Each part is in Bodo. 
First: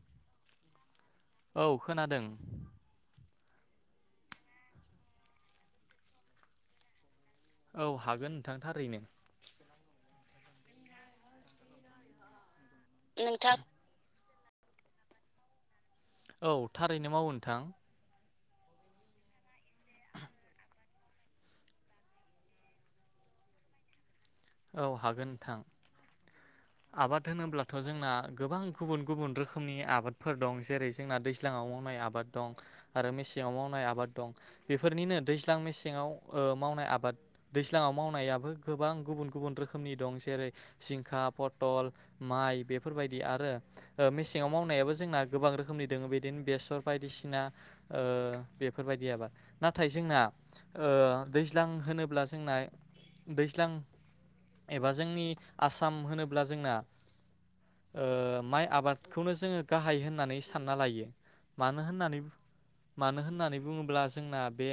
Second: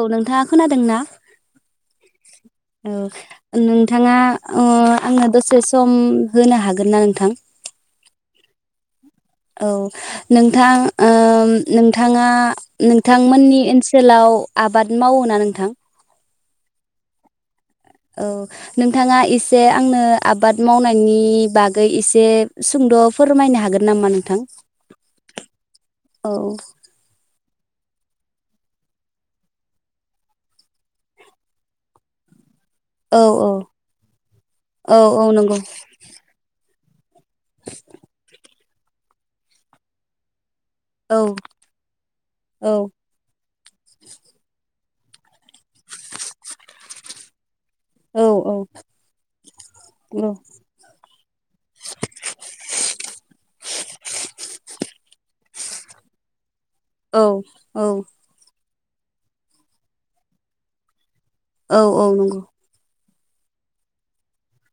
औ नोंथाङा खोनादोंना औ खोनादों औ नोंथाङा ओं आंनो दसे सम होनो हागोन ना नोंथां औ हागोन नोंथां थारैनो औ नोंथां ओ नोंथाङा नोंथां नोंथांमोननि ओनसोलाव आबाद मावोना नोंथां? औ थारैनो मावो नोंथां औ नोंथाङा एसे आंनो आबाद मावनायनि बागै एसे सुंद' फोरमायनो हागोन नामा नों? औ हागोन नोंथां। औ आबाद होनोब्लाथ' जोंना गोबां गुबुन गुबुन रोखोमनि आबादफोर दं जेरै जोंना दैज्लाङाव मावनाय आबाद दं। आरो औ औ मेसेङाव मावनाय आबाद दं औ बेफोरनिनो औ नंगौ दैज्लां मेसेङाव ओ मावनाय आबाद। बाट दैज्लाङाव मावनायाबो गोबां गुबुन गुबुन रोखोमनि दं जेरै सिखा औ पट पटल माइ औ बेफोरबायदि आरो मेसेङाव मावनायाबो जे जोंना गोबां रोखोमनि दोङो बिदिनो बेसर बायदिसिना। ओ औ बेफोरबायदि आबाद नाथाय जोंना ओ दैज्लां होनोब्ला जोंना दैज्लां एबा जोंनि आसाम होनोब औ औ। माइ आबादखौनो जोङो गाहाय होननानै सानना लायो। औ मानो औ होननानै बुं नंगौ मानो होननानै बुङोब्ला जोंना बे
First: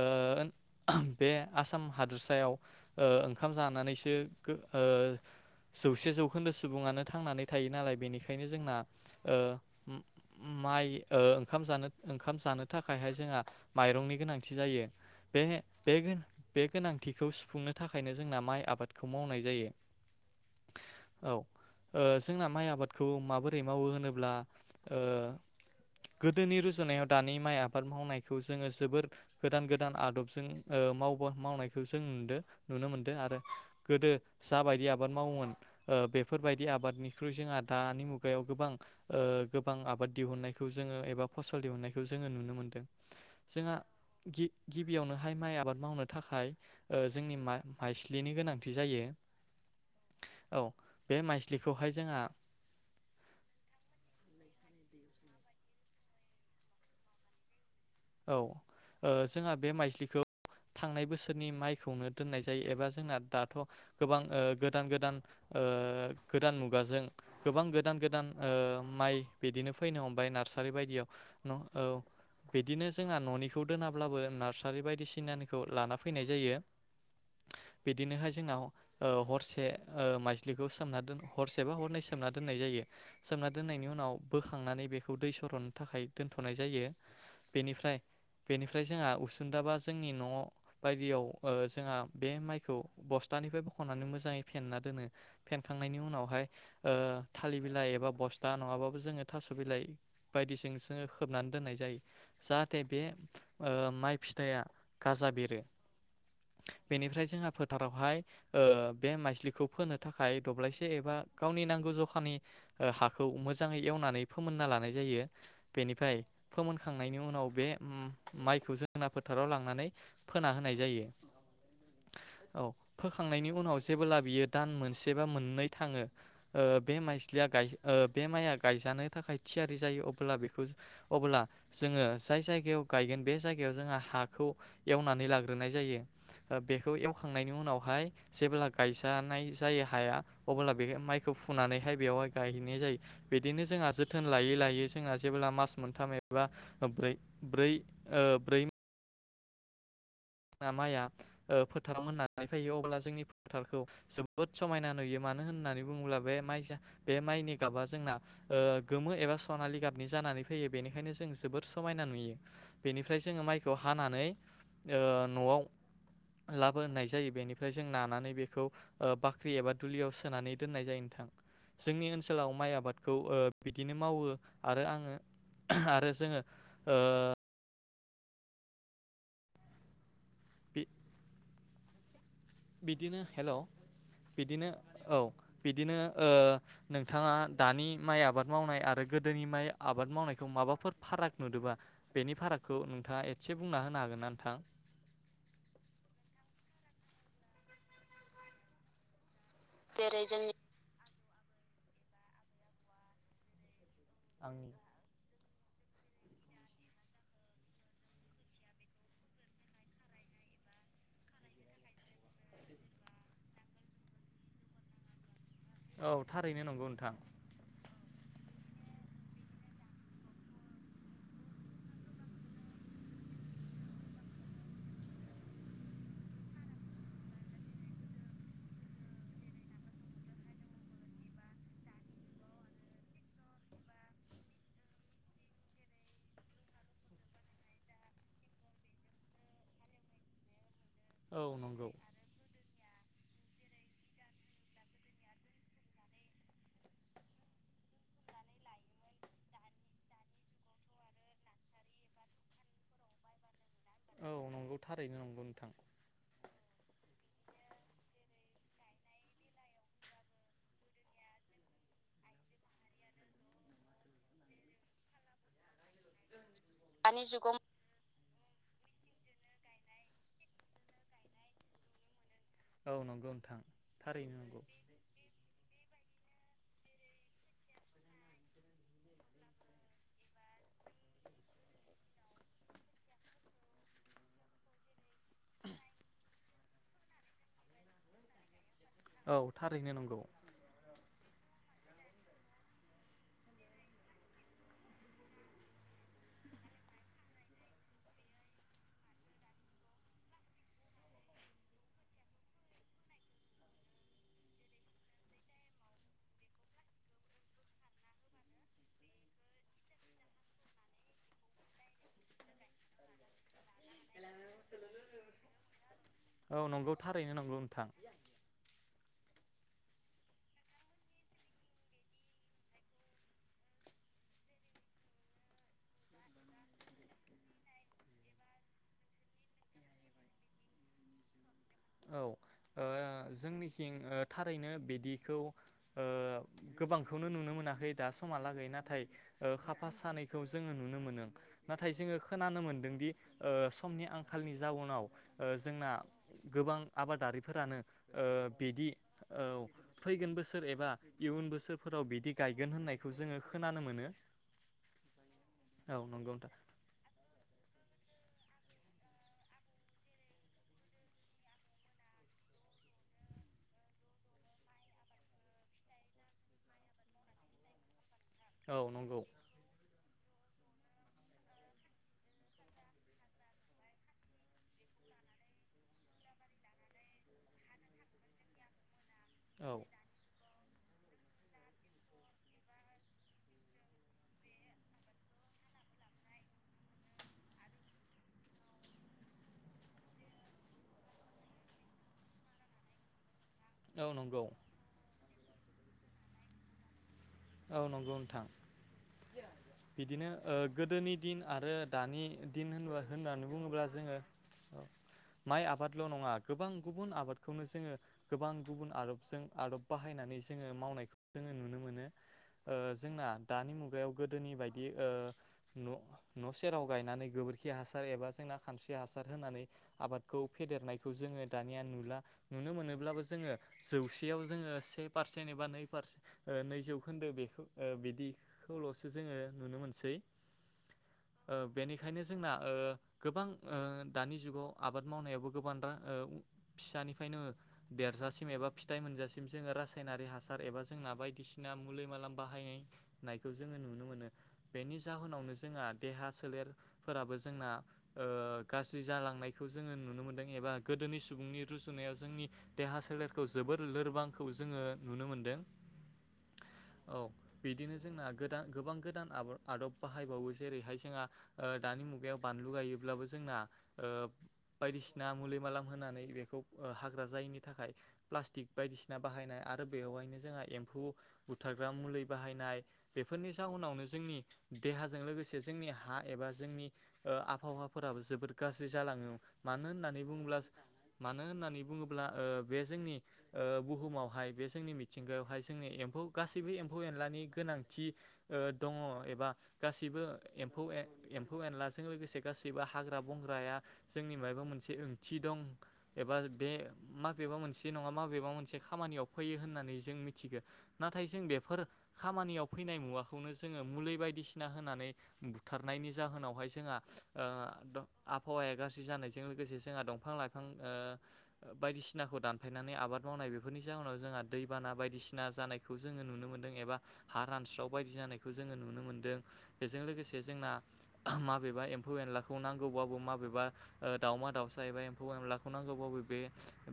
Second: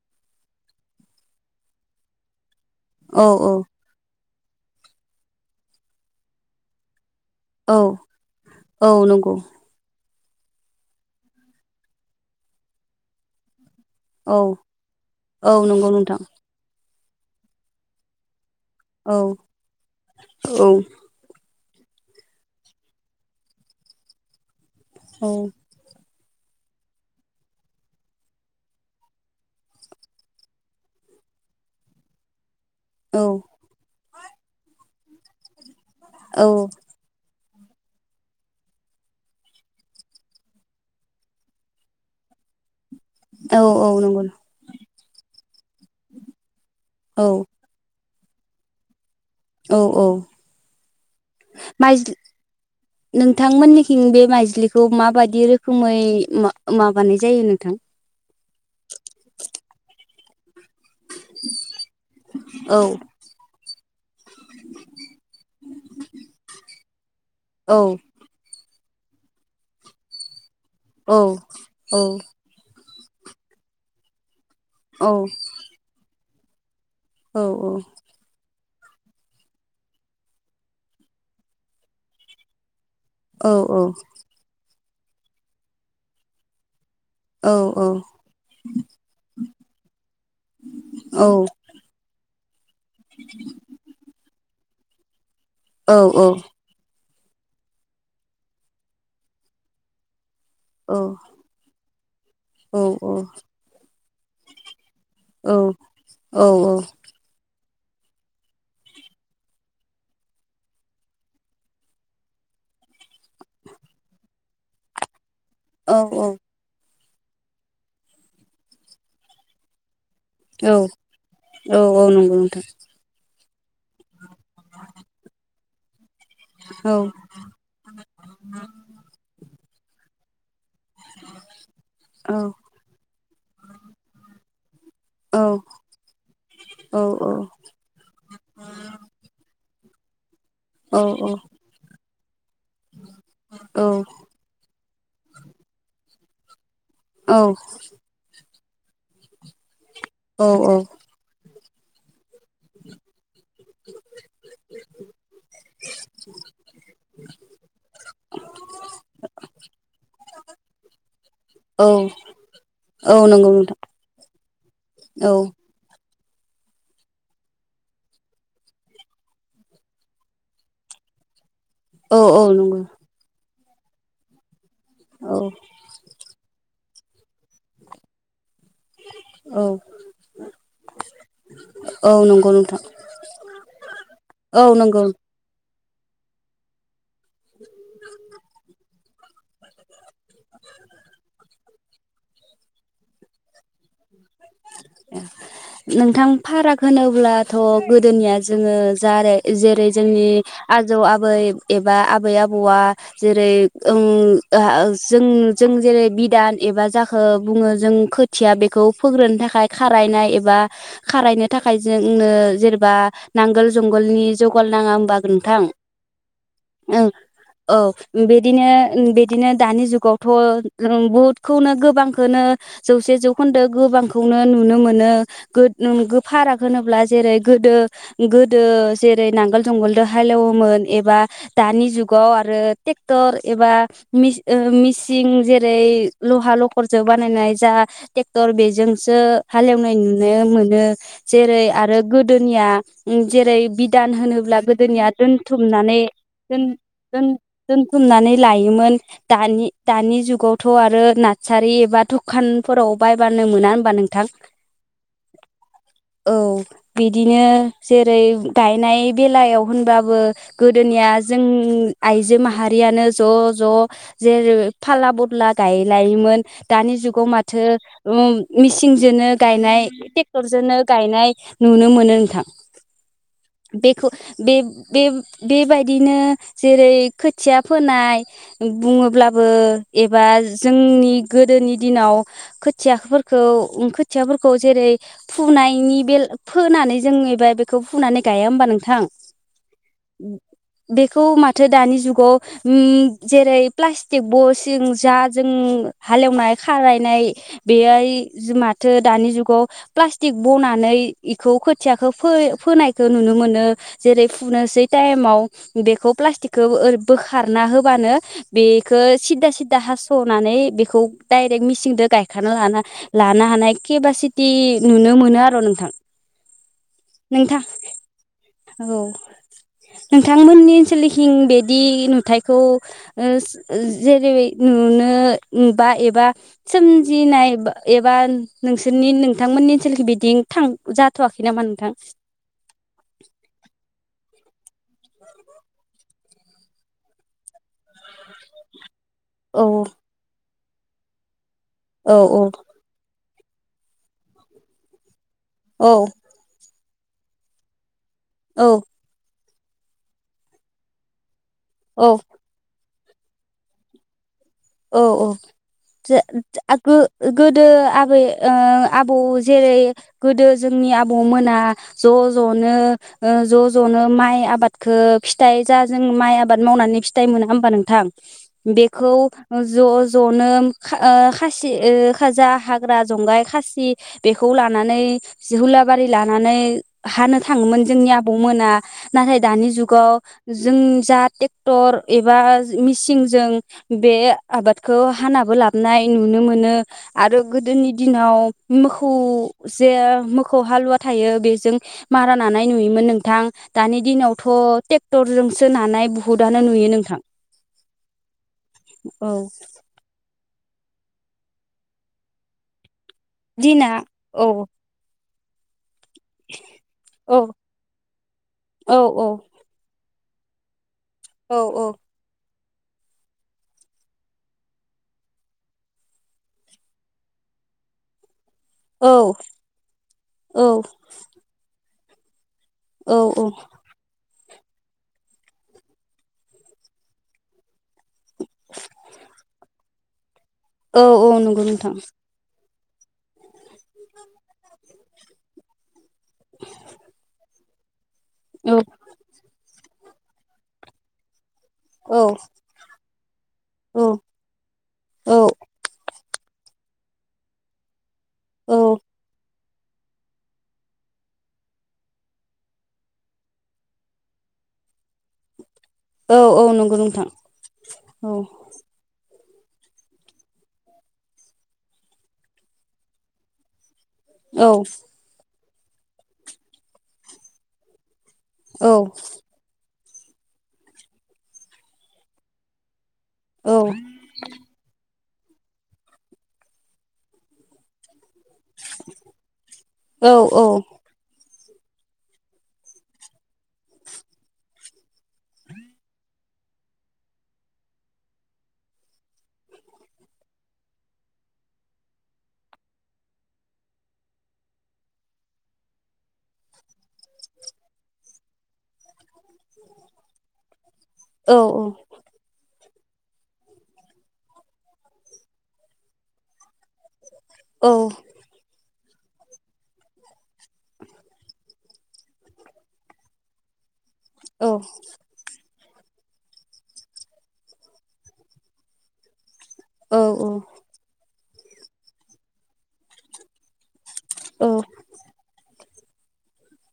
ओ ओन बे आसाम हादोरसायाव ओ औ ओंखाम औ जानानैसो। गो ओ जौसे जौखोन्दो सुबुङानो। थांनानै थायो नालाय औ बेनिखायनो जोंना औ नंगौ ओ उम माइ ओंखाम जानो ओंखाम जानो थाखायहाय जोंहा। माइरंनि औ गोनांथि जायो बे औ नंगौ नोंथां बेगोन बे गोनां। बिखौ सुफुंनो थाखायनो जोंना माइ आबादखौ औ मावनाय जायो। औ। ओ जोंना माइ आबादखौ माबोरै मावो होनोब्ला ओ औ। गोदोनि रुजुनायाव दानि माइ आबाद मावनायखौ जोङो जोबोद गोदान गोदान आदबजों ओ मावनायखौ जों नुदों। नुनो मोनदों औ आरो गोदो। जा बायदि आबाद मावोमोन। ओ औ बेफोरबायदि आबादनिख्रुइ जोंहाथ' दानि मुगायाव गोबां ओ गोबां आबाद दिहुननायखौ जोङो एबा फसल दिहुननायखौ जोङो नुनो मोनदों। जोंहा औ नंगौ गिबियावनोहाय माइ आबाद मावनो थाखाय ओ जोंनि औ माइ माइसालि। लिनि गोनांथि जायो। औ औ औ बे माइस्लिखौहाय जोंहा माइजलि नोंथांमोननिखिं बे माइज्लिखौ। खौ माबायदि रोखोमै माबानाय जायो नोंथां? औ जोंहा बे माइज्लिखौ थांनाय बोसोरनि माइखौनो दोननाय जायो औ एबा जोंना दाथ' गोबां गोदान गोदान गोदान मुगाजों गोबां औ गोदान गोदान ओ माइ बिदिनो फैनो हमबाय नार्सा बेबायदियाव औ न'औ औ बिदिनो जोंहा न'निखौ दोनाब्लाबो नारस सारि औ बायदिसिनानिखौ लाना फैनाय जायो। औ बिदिनोहाय जोंनाव हरसे माइजलिखौ सोमना दोन हरसे बा हरनै सोमना दोननाय जायो। सोमना औ दोननायनि उनाव बोखांनानै बे खौ दै सर'नो थाखाय दोनथ'नाय जायो। औ बेनिफ्राय बेनिफ्राय जोंहा उसुन्दाबा जोंनि न' बायदियाव जोंहा बे माइखौ बस्थानिफ्राय बख'नानै मोजाङै फे नना दोनो। फेनखांनायनि उनावहाय थालिर बिलाइ एबा बस्था नङाबाबो जोङो थास' बिलाइ बायदिजों सोङो खोबनानै दोननाय जायो। जाहाथे बे माइ फिथाया गाजा बेरो बेनिफ्राय जोंहा फोथारावहाय बे माइस्लिखौ फोनो थाखाय दब्लायसे एबा गावनि नांगौ जखानि हाखौ मोजाङै एवनानै फोमोनना लानाय जायो। बेनिफ्राय फोमोन खांनायनि उनाव बे माइखौ जोंना फोथाराव लांनानै फोना होनाय जायो औ-औ-औ नंगौ नोंथां। औ फोखांनायनि उनाव जेबोला बियो दान मोनसे बा मोननै थाङो बे औ माइस्लिया बे माइया गायजानो थाखाय थियारि जायो अब्ला बेखौ अब्ला जोङो औ जाय जायगायाव गायगोन बे जायगायाव जोंहा हा खौ एवनानै औ लाग्रोनाय जायो बेखौ औ औ एवखांनायनि उनावहाय जेब्ला गायजानाय जायो। हाया। अब्ला बे औ माइखौ फुनानैहाय बेवहाय गायनाय जायो। बिदिनो जोंहा जोथोन लायै लायै जोंहा जेब्ला मास मोनथाम ए बा ब्रै ब्रै ओ ब्रै औ औ माया ओ फोथाराव मोनना नै फैयो अब्ला जोंनि फोथारखौ जोबोद समायना नुयो। मानो होननानै बुङोब्ला बे माइजा बे माइनि गाबा जोंना ओ गोमो एबा सनालि गाबनि जानानै फैयो। बेनिखायनो जों जोबोद औ समायना नुयो। बेनिफ्राय औ जोङो नंगौ माइखौ हानानै ओ नोंथां औ न'आव लाबोनाय जायो बेनिफ्राय जों नानानै बेखौ ओ बाख्रि एबा दुलियाव सोनानै दोननाय जायो नोंथां। जोंनि औ औ ओनसोलाव माइ नंगौ आबादखौ ओ बिदिनो मावो आरो आङो औ आरो जोङो ओ औ। बे औ नं बिदिनो हेल' औ बिदिनो नंगौ औ। बिदिनो ओ नोंथाङा दानि माइ आबाद मावनाय आरो गोदोनि माइ आबाद मावनायखौ माबाफोर फाराग नुदोंबा बेनि फारागखौ नोंथाङा एसे बुंना होनो हागोन ना नोंथां? नोंथां फाराग होनोब्लाथ' गोदोनिया जोङो जारै जेरै जोंनि आजौ आ बै एबा आबै आबौआ जेरै ओं आ आंनि जों जों जेरै बिदान एबा जाखो बुङो जों खोथिया बेखौ फोग्रोनो थाखाय खारायनाय एबा खारायनो थाखाय जोंनो जेनेबा नांगोल जुंगोलनि जौगाल नाङा होमबा नोंथां? औ थारैनो नंगौ ओं नोंथां औ। बिदिनो ओ बिदिनो दानि जुगावथ' ओ बुहुदखौनो गोबांखौनो जौसे जौखोन्दो गोबांखौ नो नुनो मोनो गो फाराग होनोब्ला जेरै गो गोदो जेरै नांगोल जुंगालजों हालेवोमोन एबा दानि जुगाव आरो ट्रेक्टर एबा मि ओ मिसिं जेरै लहा लखरजों बानायनाय जा ट्रेक्टर बेजों सो हालेवनाय नुनो मोनो औ जेरै नंगौ आरो गोदोनिया उम जेरै बिदान होनोब्ला गोदोनिया दोनथुमनानै दोन-दोन-दोनथुमनानै लायोमोन दानि-दानि जुगावथ' आरो नार्सारि एबा दुखानफोराव बायबानो मोना होमबा नोंथां? औ नंगौ थारैनो नंगौ नोंथां। औ। बिदिनो जेरै गायनाय बेलायाव होनबाबो गोदोनिया जों आइजो माहारियानो ज' ज' जेरै फाला बदला गायलायोमोन दानि जुगाव माथो उम मेचिनजोंनो गायनाय ट्रेक्टरजोंनो गायनाय नुनो मोनो नोंथां। औ नंगौ नोंथां बेखौ थारैनो नंगौ बे-बे-बेबायदिनो जेरै खोथिया फोनाय बुङोब्लाबो एबा जोंनि गोदोनि दिनाव खोथियाफोर खौ खोथियाफोरखौ जेरै फुनायनि बे फोनानै जों एबा बेखौ फुनानै गाया होमबा नों औ थारैनो नंगौ। खौ माथो दानि जुगाव हम जेरै प्लास्टिक बसिं जाजों हालेवनाय खारायनाय बेहाय माथो दानि जुगाव प्लास्तिक बनानै इखौ खोथियाखौ फो-फोनायखौ नुनो मोनो जेरै फुनोसै टाइमाव बेखौ प्लास्तिक बोखारना होबानो बेखौ सिददा सिददा हास'नानै बेखौ डायरेक्ट मिचिनजों गायखना लाना लानो हानाय केपासि थि नुनो मोनो आर' नोंथां औ नंगौ थारैनो नंगौ नोंथां औ नोंथांमोननि ओनसोलखिं बिदि नुथायखौ ओ जेरै नुनो बा एबा सोमजिनाय एबा नोंसोरनि नोंथांमोननि ओनसोलखौ बिदि थां जाथ'वाखै नाम? औ ओ जोंनिथि ओ थारैनो बिदिखौ ओ गोबांखौनो नुनो मोनाखै दा समहालागै नाथाय ओ औ खाफा सानैखौ जोङो नुनो मोनो। नाथाय जोङो औ औ खोनानो मोन्दोंदि ओ समनि आंखालनि जाउनाव जोंना औ गोबां आबादारिफोरानो ओ बिदि औ फैगोन बोसोर एबा इयुन बो बोसोरफोराव औ बिदि गायगोन होननाय बेखौ जोङो खोनानो मोनो औ औ औ नंगौ नोंथां [unintelligible] आबै ओ आबौ जेरै गोदो जोंनि आबौ मोना ज' ज'नो ओ ज' ज'नो माइ आबादखौ फिथाइ जा जों माइ आबाद मावनानै फिथाइ मोनो होमबा नोंथां? औ बेखौ नंगौ जनो ओ खासि जा हाग्रा जंगाय खासि बेखौ लानानै जि हुलाबारि लानानै हानो थाङोमोन जोंनि आबौ मोना नाथाय दानि औ जुगाव जों जा टेक्टर एबा मेचिनजों बे आबादखौ हानाबो लाबोनाय नुनो मोनो आरो गोदोनि दिनाव मोखौ जे मोखौ हालुवा थायो बेजों मारा नानाय नुयोमोन नोंथां। दानि औ नंगौ दिनावथ ट्रेक्टरजों। सो नानाय बुहुदानो नुयो नोंथां। औ नंगौ नोंथां औ ओ-गोदोनि दिन आरो दानि दिन होनब होननानै बुङोब्ला दिना जोङो। औ माइ आबाद ल नङा गोबां गुबुन औ आबादखौनो जोङो गोबां गुबुन औ औ आदबजों आदब बाह बाहायनानै जोङो मावनायखौ। औ औ ओ-जोंना दानि मुगायाव गोदोनि बायदि ओ- न न सेराव गायनानै गोबोरखि हासार एबा जोंना। खानस्रि हासार होनानै आबादखौ फेदेरनायखौ जोङो दानिया नुला। नुनो औ मोनोब्लाबो जोङो जौसेयाव। जोङो से पारसेन एबा नै पारसेन ओ- नैजौ खोन्दो बेखौ बिदिखौलसो जोङो नुनो मोनसै। औ औ नंगौ नोंथां ओ-बेनिखायनो जोंना-ओ गोबां ओ-दानि जुगाव आबाद मावनायाबो गोबां रा। ओ-फिसानिफ्रायनो देरजासिम एबा औ फिथय मोनजासिम जोङो रास रासायनारि हासार एबा जोंना बायदिसिना। औ [unintelligible] बाहाय-नायखौ जोङो औ नुनो मोन बेनि जाहोनावनो जोंहा दहा। सोलेर फोराबो जोंना औ ओ-गाज्रि जालांनाय खौ जोङो नुनो मोन्दों एबा गोदोनि सुबुंनि रुजुनायाव जोंनि देहा सोलेरखौ जोबोर लोरबांखौ जोङो नुनो मोनदों। औ औ नंगौ औ नोंथां बिदिनो जोंना औ गोदा-गोदान गोबां गोदान आबार। आदब बाहायबावो जेरैहाय जोंहा दानि मुगायाव बानलु गायोब्लाबो जोंना। औ ओ-बायदिसिना मुलि माला। होनानै बेखौ हाग्रा जायिनि थाखाय। प्लास्टिक औ बायदिसिना बाहायनाय आरो बेवहायनो जोंहा एम्फौ। बुथारग्रा मुलि बाहायनाय। बेफोरनि औ औ जाउनावनो जोंनि देहा। जों लोगोसे जोंनि हा एबा जोंनि ओ आबहावाफोराबो जोबोद गाज्रि जालाङो मानो होननानै औ बुङोब्ला औ मानो मानो होननानै बुङोब्ला ओ बे जोंनि ओ बुहुमावहाय बे जोंनि मि थिंगायावहाय जोंनि एम्फौ गासैबो एम्फौ एनलानि गोनांथि ओ दङ एबा गासैबो एम्फौ ए एम्फौ एनलाजों लोगोसे गासैबो हाग्रा बंग्राया जोंनि माबबा मोनसे ओंथि दं एबा बे माबेबा मोनसे नङा माबेबा मोनसे खामानियाव सफैयो होननानै जों मिथिगोन। नाथाय जों बेफोर औ खामानियाव फैनाय मुवाखौनो जोङो मुलि बायदिसिना होनानै बुथारनायनि जाहोनावहाय जोंहा ओ दा औ आबहावाया गास जानायजों लोगोसे जोंहा दंफां लाइ बायदिसिनाखौ दानफायनानै आबाद मावनाय बेफोरनि जाहोनाव जोंहा दैबाना बायदिसिना जानाय खौ जोङो नुनो मोन्दों एबा हा रानस्राव बायदि जानायखौ जोङो नुनो मोनदों। बेजों लोगोसे जोंना माबेबा एम्फौ एनलाखौ नांगौबाबो माबेबा ओ दावमा दाउसा एबा एम्फौ एनलाखौ नांगौ [unintelligible] बे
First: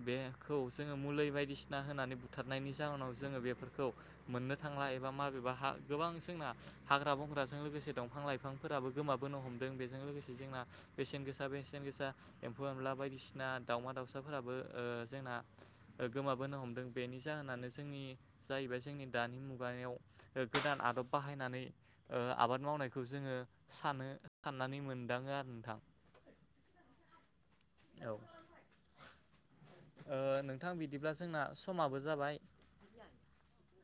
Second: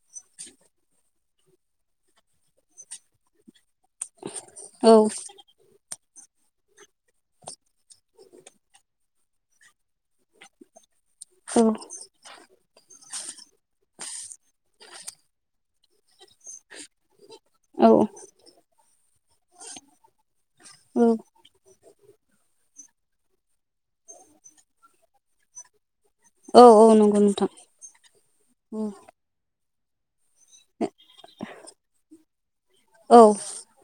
बेखौ जोङो मुलै बायदिसिना होनानै बुथारनायनि जाहोनाव जोङो बेफोर खौ मोननो थांला औ एबा नंगौ नोंथां माबेबा हा गोबां जोंना हाग्रा बंग्राजों लोगोसे दंफां लाइफांफोराबो गोमाबोनो हमदों बेजों लोगोसे जोंना बेसेन गोसा बेसेन औ गोसा एम्फौ एनला बायदिसि जोंना दाउमा दाउसाफोराबो ओ जोंना ओ गोमाबोनो हमदों बेनि जाहोनानो जोंनि बे जोंनि दानि मुगायाव ओ गोदान आदब औ बाहायनानै ओ आबाद मावनायखौ जोङो सानो साननानै मोनदाङो आरो नोंथां। औ औ नंगौ नोंथां ओम। ओ नोंथां बिदिब्ला जोंना समाबो जाबाय।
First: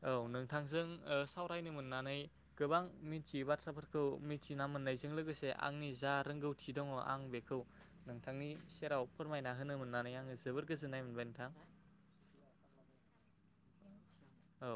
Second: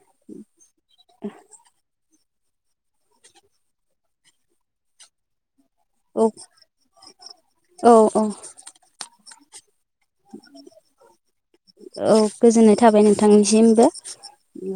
औ नोंथांजों ओ सावरायनो मोननानै गोबां मिथियै बाथ्राफोरखौ मिथिना मोननायजों लोगोसे आंनि जा औ रोंगौथि दङ आं बेखौ औ औ नोंथांनि सेराव फोरमाय दा होनामोन औ गोजोननाय थाबाय नोंथांनिसिम [unintelligible] बि औ